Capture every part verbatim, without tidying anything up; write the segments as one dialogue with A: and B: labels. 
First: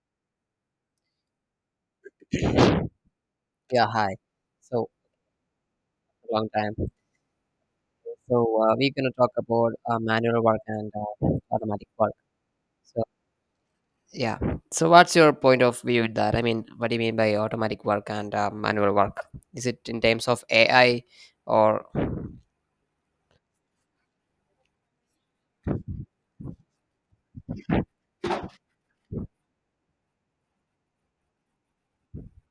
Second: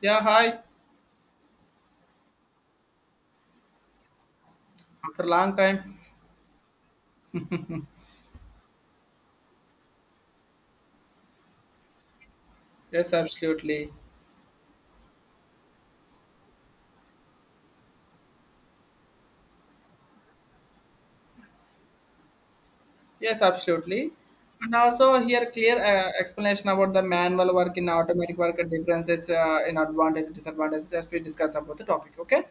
A: Yeah, hi.
B: Yeah, hi. So
A: After a long time.
B: long time. So uh, we're gonna talk about uh, manual work and uh, automatic work. So
A: Yes, absolutely.
B: yeah. So what's your point of view in that? I mean, what do you mean by automatic work and uh, manual work? Is it in terms of A I or
A: Yes, absolutely. And also here clear uh, explanation about the manual work in automatic work and differences uh, in advantage, disadvantage as we discuss about the topic. Okay.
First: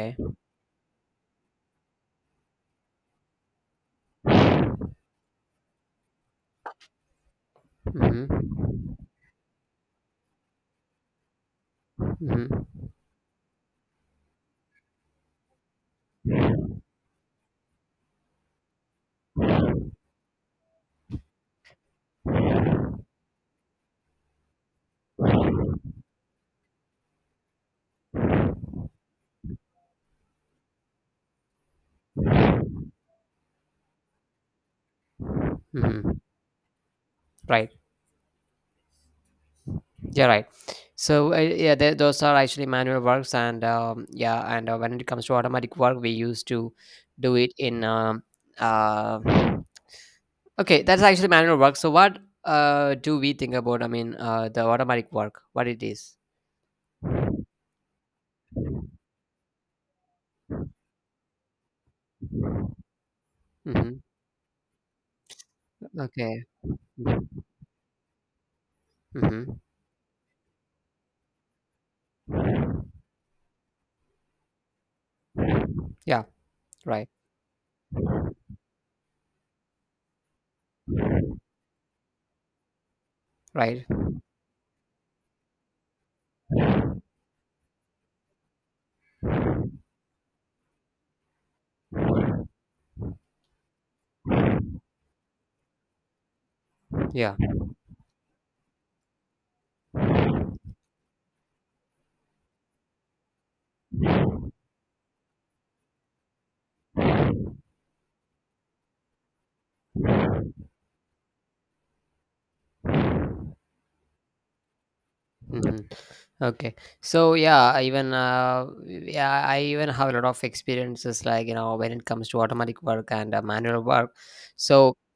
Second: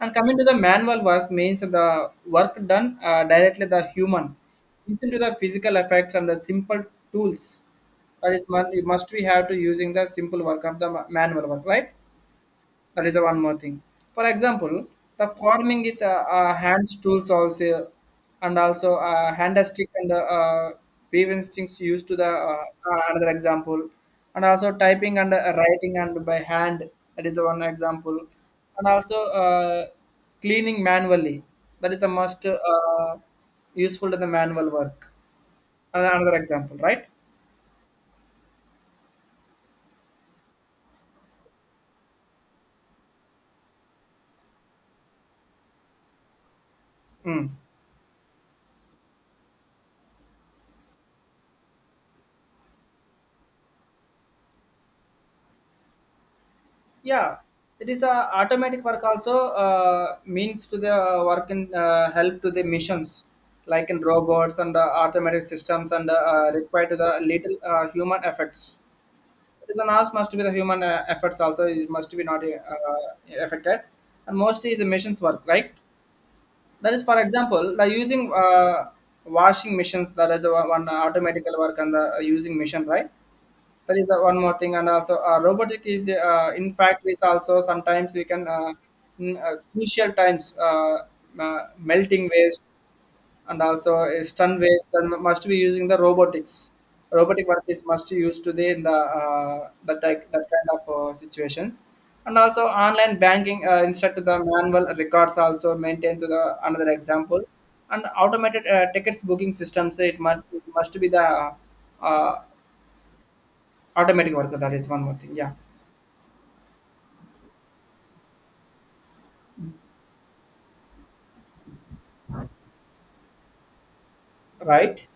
A: And coming to the manual work means the work done uh, directly the human, even to the physical effects and the simple tools.
B: hmm
A: That is, mon- you must we have to using the simple work of the ma- manual work, right?
B: hmm
A: That is the one more thing. For example, the farming with uh, uh, hands tools also, and also uh, hand stick and uh, uh, weaving sticks used to the uh, uh, another example, and also typing and uh, writing and by hand. That is the one example. And also uh, cleaning manually, that is the most uh, useful to the manual work. another
B: hmm
A: another example, right.
B: Right. Yeah. Right. So uh, yeah, th- those are actually manual works, and um, yeah, and uh, when it comes to automatic work, we used to do
A: Mm.
B: it in um uh, okay, that's actually manual work. So what uh do we think about? I mean, uh, the automatic work, what it is.
A: Yeah, it is a automatic work also uh, means to the uh, work and uh, help to the missions like
B: Mm-hmm.
A: in robots and uh, automatic systems and
B: Okay.
A: uh, require to the
B: Mm-hmm.
A: little uh, human efforts.
B: Mm-hmm.
A: It is an ask must be the human uh, efforts also, it must be not uh, affected, and mostly is the missions work, right.
B: Yeah.
A: That is
B: Right.
A: for example the using uh, washing machines, that is the one one automatical work and the uh, using machine, right.
B: Right.
A: That is uh, one more thing. And also uh, robotic is uh, in factories also. Sometimes we can uh, in uh, crucial times uh, uh, melting waste and also uh, stun waste, then must be using the robotics.
B: Yeah.
A: Robotic work is must use today in the uh, that type- that kind of uh, situations. And also online banking uh, instead to the manual records also maintained to the another example. And automated uh, tickets booking systems, it must it must be the uh, automatic worker, that is one more thing. Yeah.
B: Mm-hmm. Okay. So yeah, I even uh, yeah, I even have a lot of experiences, like you know when it comes to automatic work and uh, manual work. So
A: Right?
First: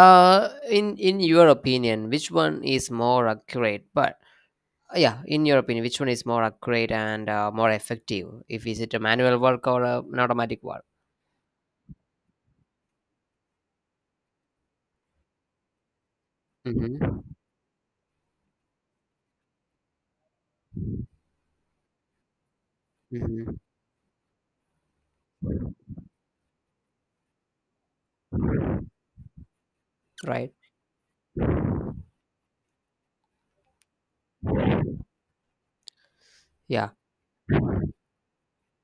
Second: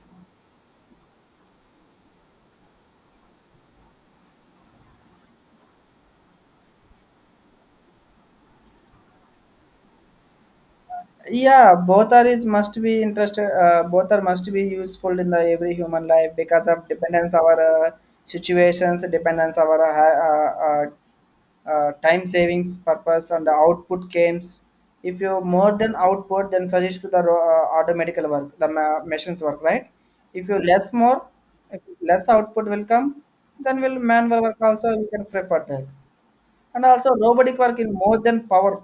B: uh, in in your opinion, which one is more accurate? But Uh, yeah In your opinion, which one is more accurate and uh, more effective, if is it a manual work or a, an automatic work?
A: Yeah, both are is must be interested, uh, both are must be useful in the every human life because of
B: Mm-hmm.
A: dependence our uh, situations, dependence our uh, uh, uh, uh, time savings purpose and
B: Mm-hmm.
A: the output games. If you more than output, then suggest to the ro- uh, automatic work, the ma- machines work, right. If
B: Right.
A: you less more, if less output will come, then will manual work also we can prefer that. And
B: Yeah.
A: also robotic work in more than power,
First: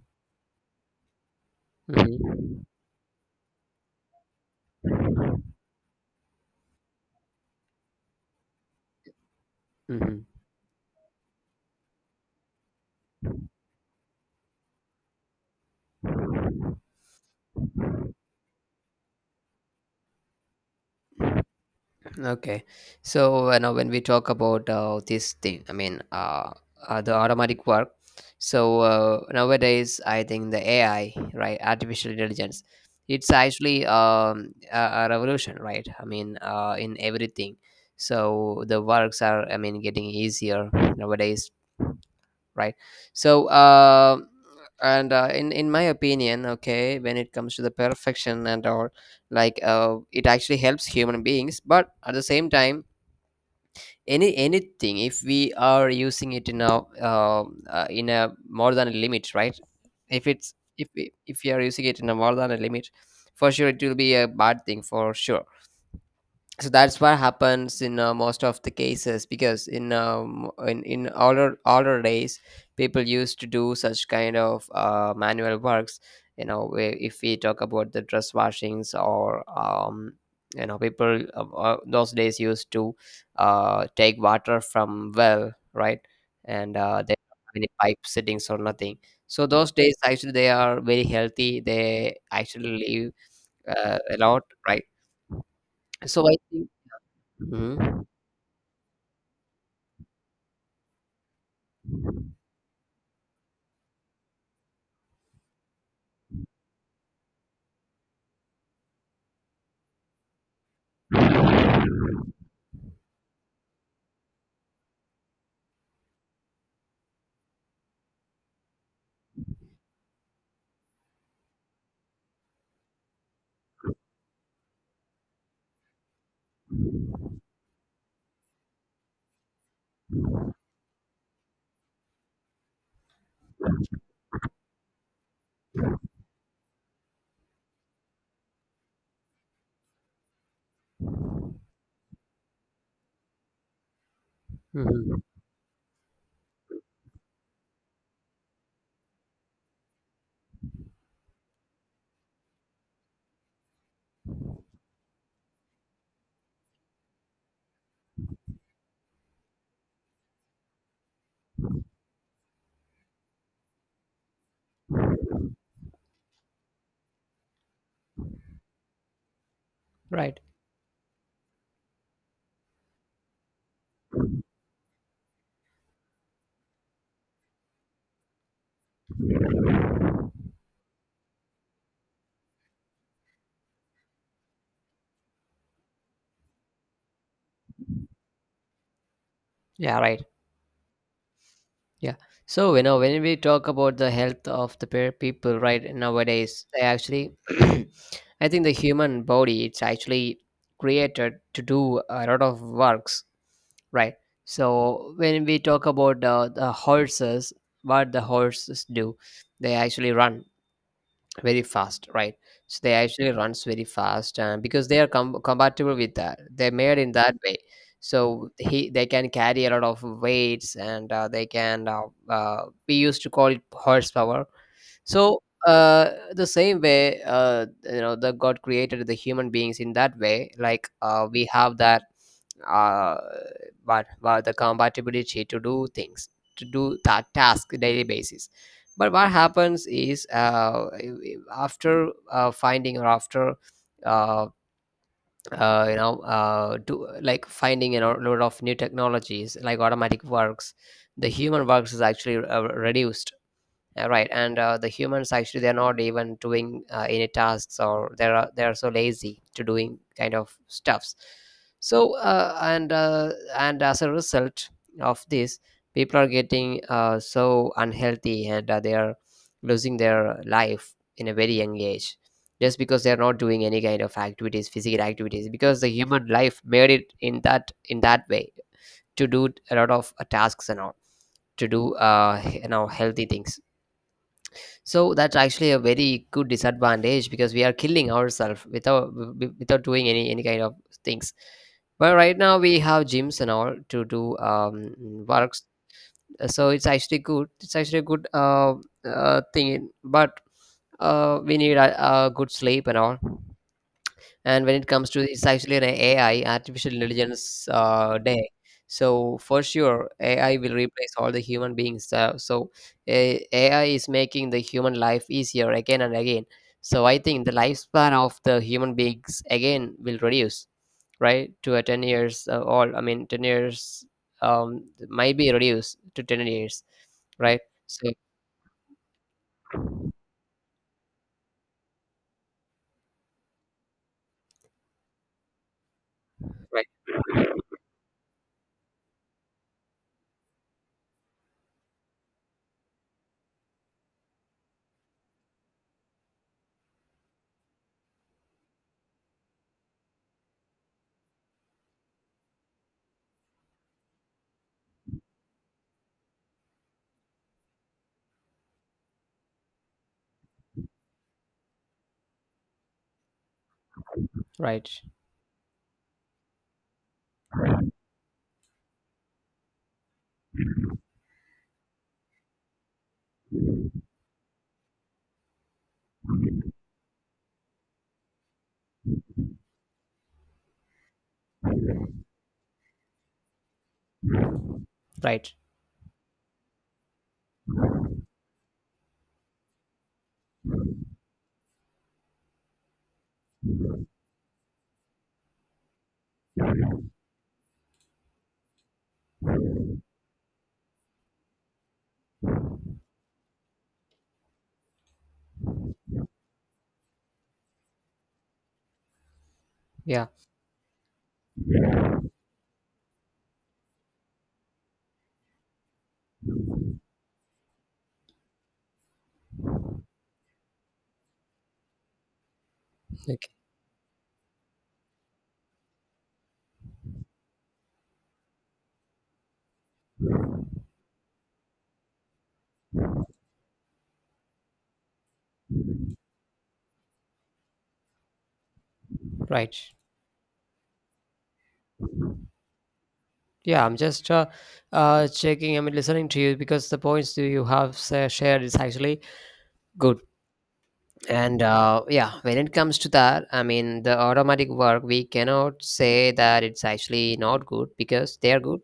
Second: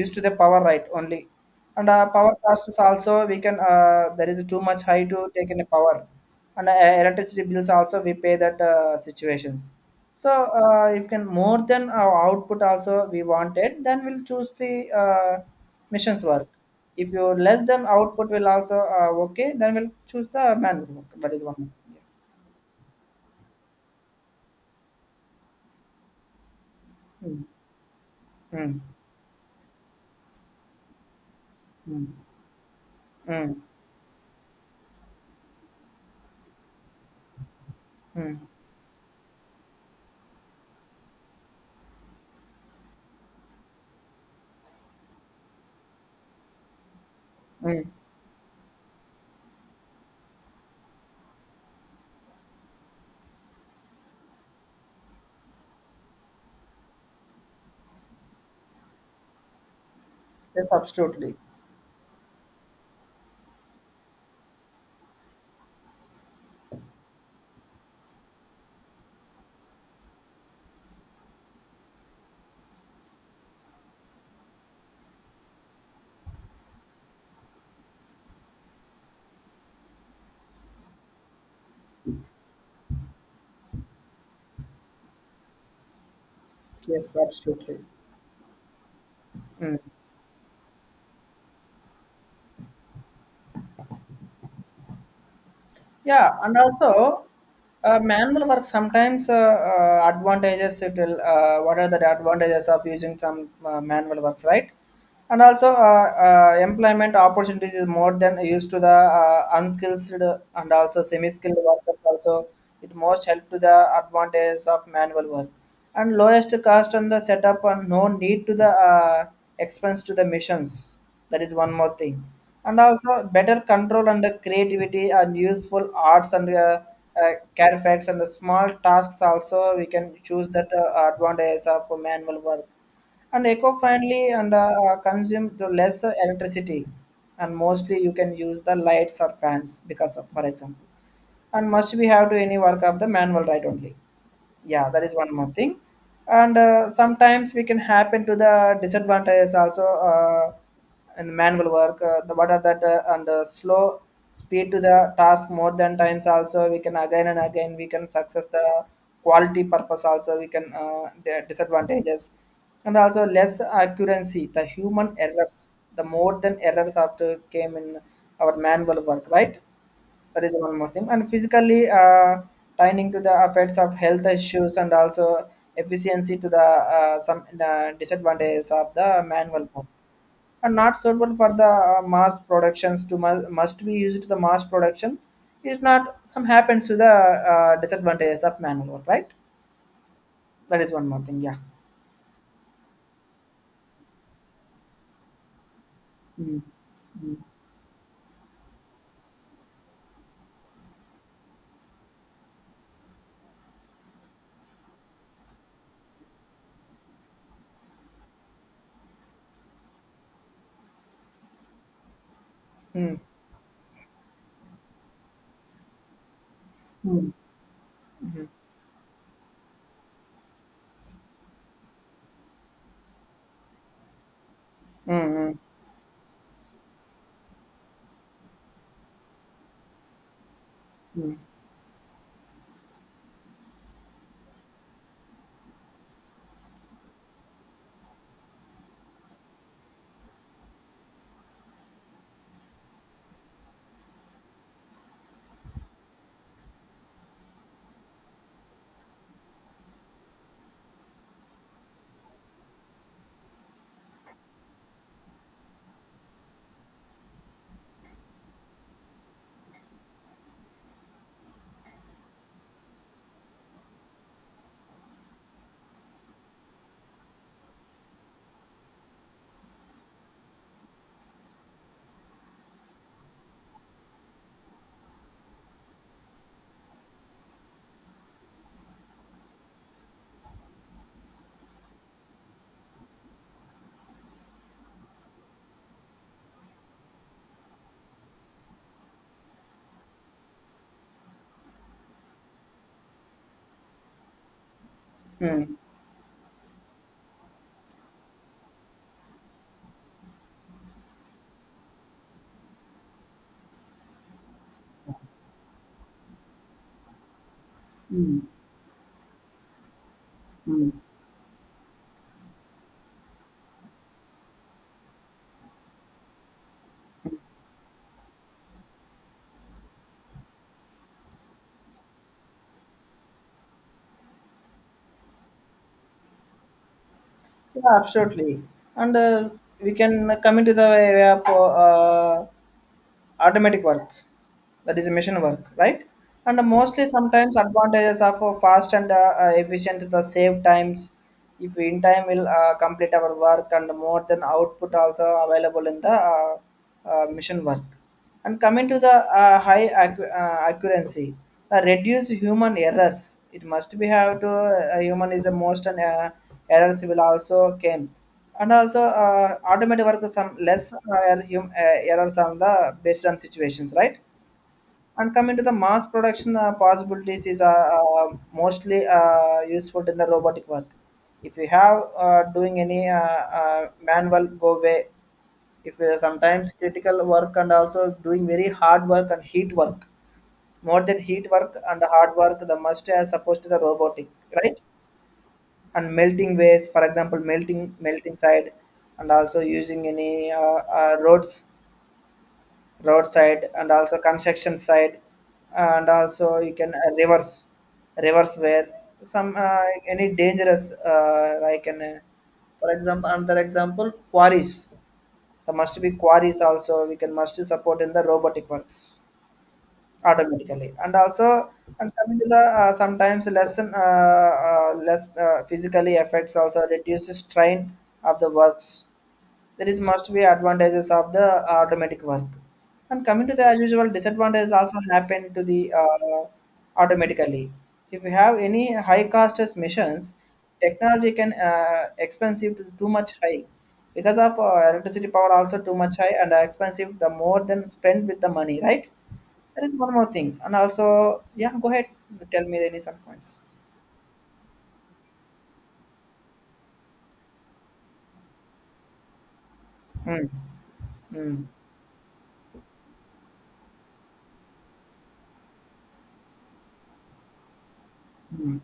A: used to the power, right only. And uh, power
B: Mm-hmm.
A: costs also we can uh, there is too much high to take in the power. And uh, electricity bills also we pay that uh, situations. So uh, if can more than our output also we wanted, then we'll choose the uh, missions work. If you less than
B: Mm-hmm.
A: output will also uh, okay, then we'll choose the manual work. That is one more thing.
B: Okay, so you know when we talk about uh, this thing, I mean uh, uh, the
A: Yeah. Mm,
B: automatic work. So
A: mm,
B: uh, nowadays, I think the A I, right,
A: mm,
B: artificial intelligence, it's
A: mm,
B: actually um, a, a revolution, right? I mean, uh, in everything.
A: mm,
B: So the works are, I mean, getting easier nowadays, right? So uh, and uh, in in my opinion, okay, when it comes to the
A: mm.
B: perfection and all, like uh, it actually helps human beings, but at the same time, any anything, if we are using it in a uh, uh, in a more than a limit, right? if it's
A: Yes,
B: if we,
A: absolutely.
B: if we are using it in a more than a limit, for sure it will be a bad thing, for sure. So that's what happens in uh, most of the cases, because in um, in in older older days, people used to do such kind of uh, manual works, you know. Where if we talk about the dress washings or um, you know, people uh, uh, those days used to uh, take water from well, right? And uh, they
A: Yes,
B: don't have any
A: absolutely.
B: pipe settings or nothing. So those
A: Mm.
B: days actually they are very healthy, they actually live uh, a lot, right? So I
A: Yeah, and
B: think.
A: also uh,
B: Mhm.
A: manual work sometimes uh, uh, advantages, it will uh, what are the advantages of using some uh, manual works, right. And also uh, uh, employment opportunities is more than used to the uh, unskilled and also semi-skilled workers also, it most help to the advantages of manual work. And lowest cost on the setup and no need to the uh, expense to the missions, that is one more thing. And also better control and the creativity and useful arts and uh, uh, care facts and the small tasks also we can choose that uh, advantages of manual work. And eco-friendly and uh, uh, consume to less electricity, and mostly you can use the lights or fans because of for example, and must be have to any work of the manual, right only. Yeah, that is
B: hmm
A: one more thing. And uh, sometimes we can happen to the disadvantages also uh, in manual work uh, the what are that uh, and uh, slow speed to the task, more than times also we can again and again, we can success the quality purpose also we can uh, the disadvantages. And also less accuracy, the human errors, the more than errors after came in our manual work, right.
B: Right.
A: That is one more thing. And physically, uh, tying to the effects of health issues, and also efficiency to the uh, some uh, disadvantages of the manual work. And not suitable for the uh, mass productions, to mu- must be used to the mass production is not, some happens to the uh, disadvantages of manual work, right?
B: Yeah. Right.
A: That is one more thing. Yeah.
B: Yeah. So you know when we talk about the health of the pe- people, right,
A: Mm,
B: nowadays, they actually,
A: mm,
B: I think the human body, it's actually created to do a lot of works, right? So when we talk about uh, the horses, what the horses do, they actually run very fast, right? So they
A: mm,
B: actually runs very fast, and because they are com- compatible with that, they're made in
A: mm,
B: that way.
A: mm,
B: So he they can carry a lot of weights, and uh, they can uh, uh, we used to call it horsepower. So
A: mm,
B: uh, the same way, uh, you know, the god created the human beings in that way, like uh,
A: mm,
B: we have that uh, but, but the compatibility to do things, to do that task daily basis. But what happens is uh, after uh, finding or after uh, uh, you know, uh, do like finding a lot lot of new technologies like automatic works, the human works is actually uh, reduced, uh, right. And uh, the humans actually, they're not even doing uh, any tasks, or they're uh, they're so lazy to doing kind of stuffs. So uh, and uh, and as a result of this, people are getting uh, so unhealthy and uh, they are losing their life in a very young age, just because they're not doing any kind of activities, physical activities, because the human life made it in that in that way, to do a lot of uh, tasks and all, to do uh, you know, healthy things. So that's actually a very good disadvantage, because we are killing ourselves without wi- without doing any any kind of things. But right now we have gyms and all to do um, works.
A: mm,
B: Uh, so it's actually good. It's actually a good uh, uh, thing, but uh, we need a, a good sleep and all. And when it comes to, it's actually an A I, artificial intelligence uh,
A: mm,
B: day. So for sure, A I will
A: mm.
B: replace all the human beings. Uh, so a- AI is making the human life easier again and again. So I think the lifespan of the human beings again will reduce, right? To a ten years uh, all. I mean, ten years um might be reduced to ten years, right?
A: Yeah,
B: So
A: absolutely. And uh, we can come into the way of uh, automatic work, that is mission work, right. And
B: right,
A: mostly sometimes advantages are for fast and uh, uh, efficient, the save times. If we in time will uh, complete our work, and more than output also available in the uh, uh, mission work. And coming to the uh, high accu- uh, accuracy, the reduce human errors, it must be have to uh, human is the most, and uh, errors will also came. And also uh, automated work some less uh, hum, uh, errors on the based on situations, right.
B: right,
A: And coming to the mass production uh, possibilities is uh, uh, mostly uh, useful in the robotic work. If you have uh, doing any uh, uh, manual go way, if you sometimes critical work and also doing very hard work and heat work, more than heat work and hard work, the must are supposed to the robotic, right?
B: right.
A: And melting ways, for example, melting melting side, and also using any uh, uh, roads roadside and also construction side. And also you can uh, reverse reverse where some uh, any dangerous uh, like an uh, for example another example quarries, there must be quarries also we can must support in the robotic works
B: Yeah.
A: automatically. And also and coming to the uh, sometimes lesson uh, uh, less uh, physically effects also reduces strain of the works, there is must be advantages of the uh, automatic work. And coming
B: Okay.
A: to the as usual disadvantages also happen to the uh, automatically. If you have any high cost as missions, technology can uh, expensive to too much high, because of uh, electricity power also too much high and expensive, the more than spend with the money, right.
B: Right.
A: There is one more thing, and also yeah go ahead, tell me any some points.
B: Yeah, I'm just uh, uh, checking. I mean, listening to you, because the points that you have sa- shared is actually good.
A: Mm,
B: And
A: mm,
B: uh, yeah, when it comes to that, I mean, the automatic work, we cannot say that it's actually not good, because they are good.
A: mm,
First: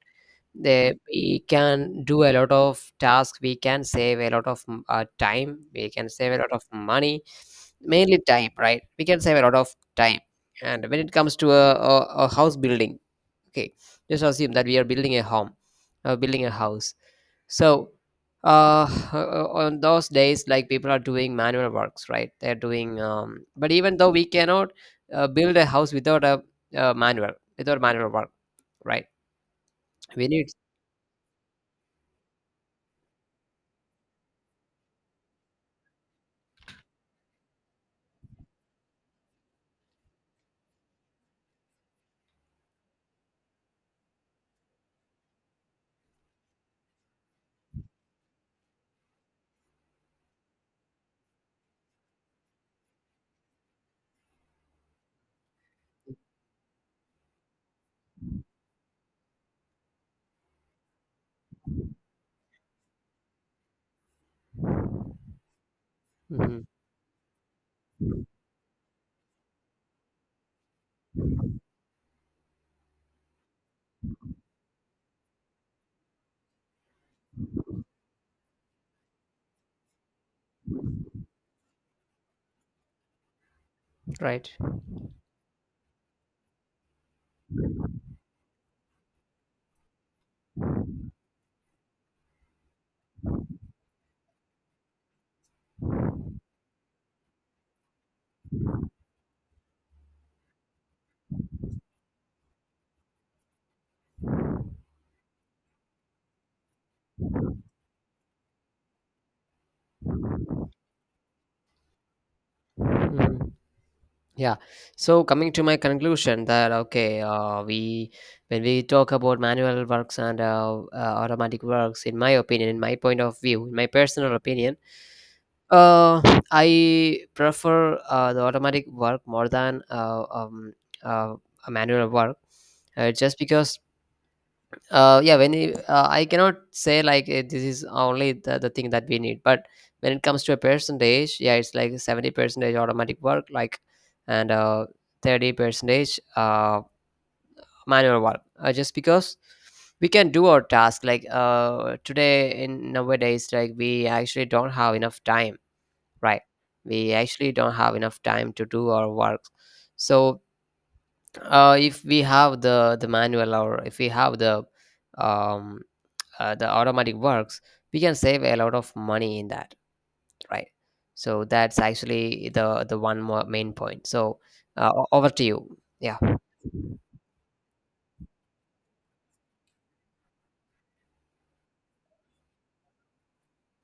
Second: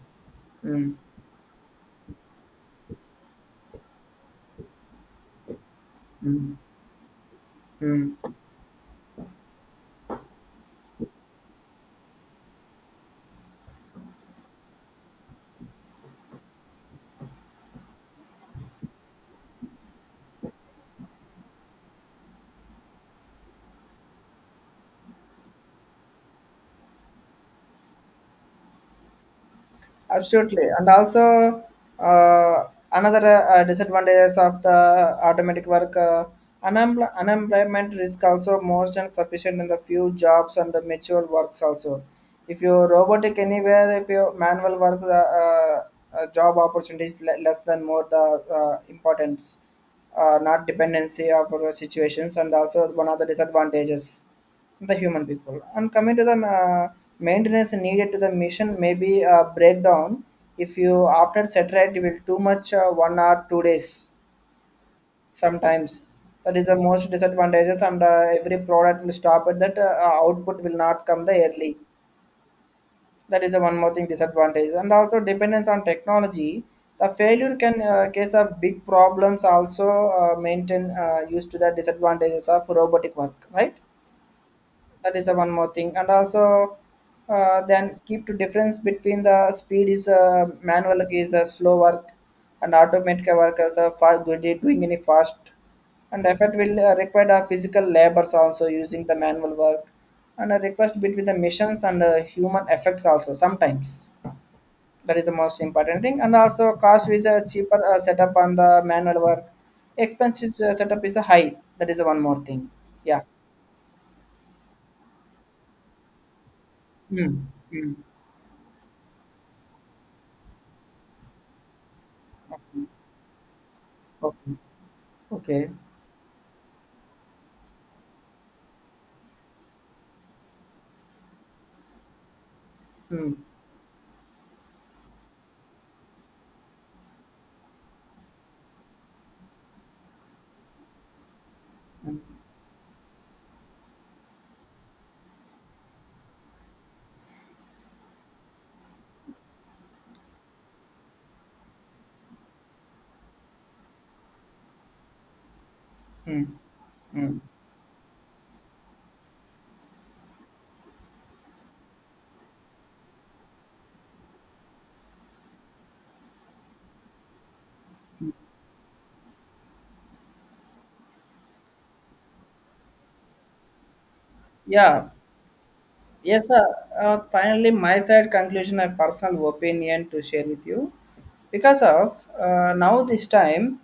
B: They,
A: mm,
B: we can do a lot of tasks. We can save a lot of mm, uh, time. We can save a lot
A: mm,
B: of money, mainly
A: mm.
B: time, right? We can save a lot of time. And when it comes to a, a, a house building, okay, just assume that we are building a home, uh, building a house. So uh, on those days, like people are doing manual works, right, they're doing um, but even though, we cannot uh, build a house without a uh, manual without manual work, right? We need.
A: Absolutely. And also, uh, another uh, disadvantages of the automatic work, uh, unempl- unemployment risk also most and sufficient in the few jobs and the mature works also. If you robotic anywhere, if you manual work, the uh, uh, job opportunities le- less than more the uh, importance, uh, not dependency of our situations, and also one of the disadvantages the human people. And coming to the uh, maintenance needed to the mission, may be a breakdown if you after satellite, you will too much uh, one or two days sometimes, that
B: Mhm.
A: is the most disadvantages. And uh, every product will stop at that uh, output will not come the early, that is the one more thing disadvantage. And also dependence on technology, the failure can uh, case of big problems also uh, maintain uh, used to the disadvantages of robotic work, right.
B: Right.
A: That is the one more thing. And also uh, then keep the difference between the speed is, uh, manual is a slow work and automatic work as a fast, good at doing any fast. And effort will uh, require the physical labors also using the manual work, and a request between the missions and uh, human effects also sometimes, that is the most important thing. And also cost is a cheaper uh, setup on the manual work, expensive uh, setup is a high, that is the one more thing. Yeah.
B: Mhm. Yeah. So coming to my conclusion, that okay,
A: Hmm.
B: uh,
A: Hmm.
B: we, when we talk about manual works and uh, uh, automatic works, in my opinion, in my point of view, in my personal
A: Okay.
B: opinion,
A: Okay.
B: uh, I prefer uh, the automatic work more than uh, um, uh, a manual work, uh,
A: Hmm.
B: just because, uh yeah when you- uh, I cannot say like eh, this is only the, the thing that we need. But when it comes to a percentage, yeah, it's like
A: Hmm.
B: seventy percentage automatic work, like, and uh thirty percentage uh manual work, uh, just because we can do our task, like uh today in nowadays, like we actually don't have enough time, right?
A: Hmm.
B: We
A: Hmm.
B: actually don't have enough time to do our work. So uh if we have the the manual, or if we have the um uh, the automatic works, we can save a lot of money in that, right? So that's actually the the one more main point. So uh, o-
A: Yeah.
B: over to you. Yeah,
A: Yes, sir. Uh, finally, my side conclusion and personal opinion to share with you. Because of uh, now this time,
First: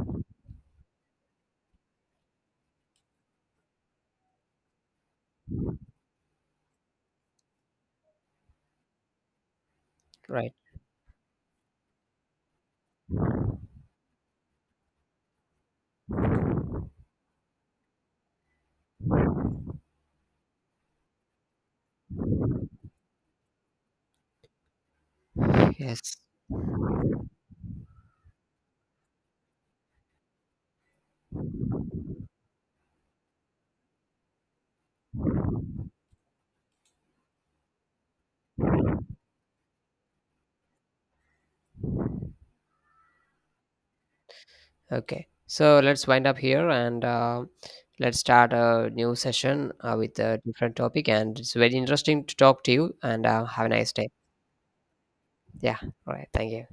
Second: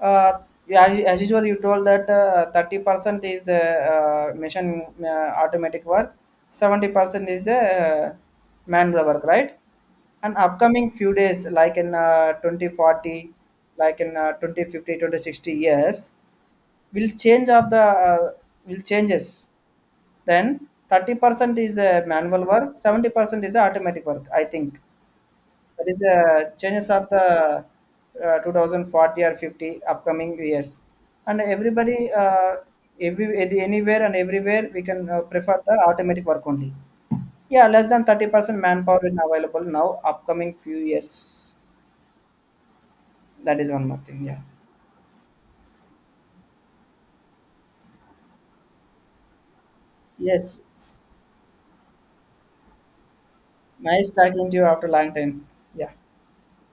A: uh, yeah, as as usual, you told that uh, thirty percent is uh, uh, machine uh, automatic work, seventy percent is uh, manual work, right? And
B: right,
A: upcoming few days like in uh, twenty forty, like in uh, twenty fifty twenty sixty years, will change of the uh, will changes, then thirty percent is uh, manual work, seventy percent is automatic work, I think. That is
B: yes.
A: uh, changes of the uh, twenty forty or fifty upcoming years. And everybody uh, every anywhere and everywhere we can uh, prefer the automatic work only. Yeah, less than thirty percent manpower is available now upcoming few years, that is one more thing. Yeah.
B: Okay, so let's wind up here, and uh, let's start a new session uh, with a
A: Yes.
B: different topic, and it's very interesting to talk to you, and uh, have a nice day.
A: Nice talking to you after long time.
B: Yeah,
A: Yeah.
B: all right, thank you.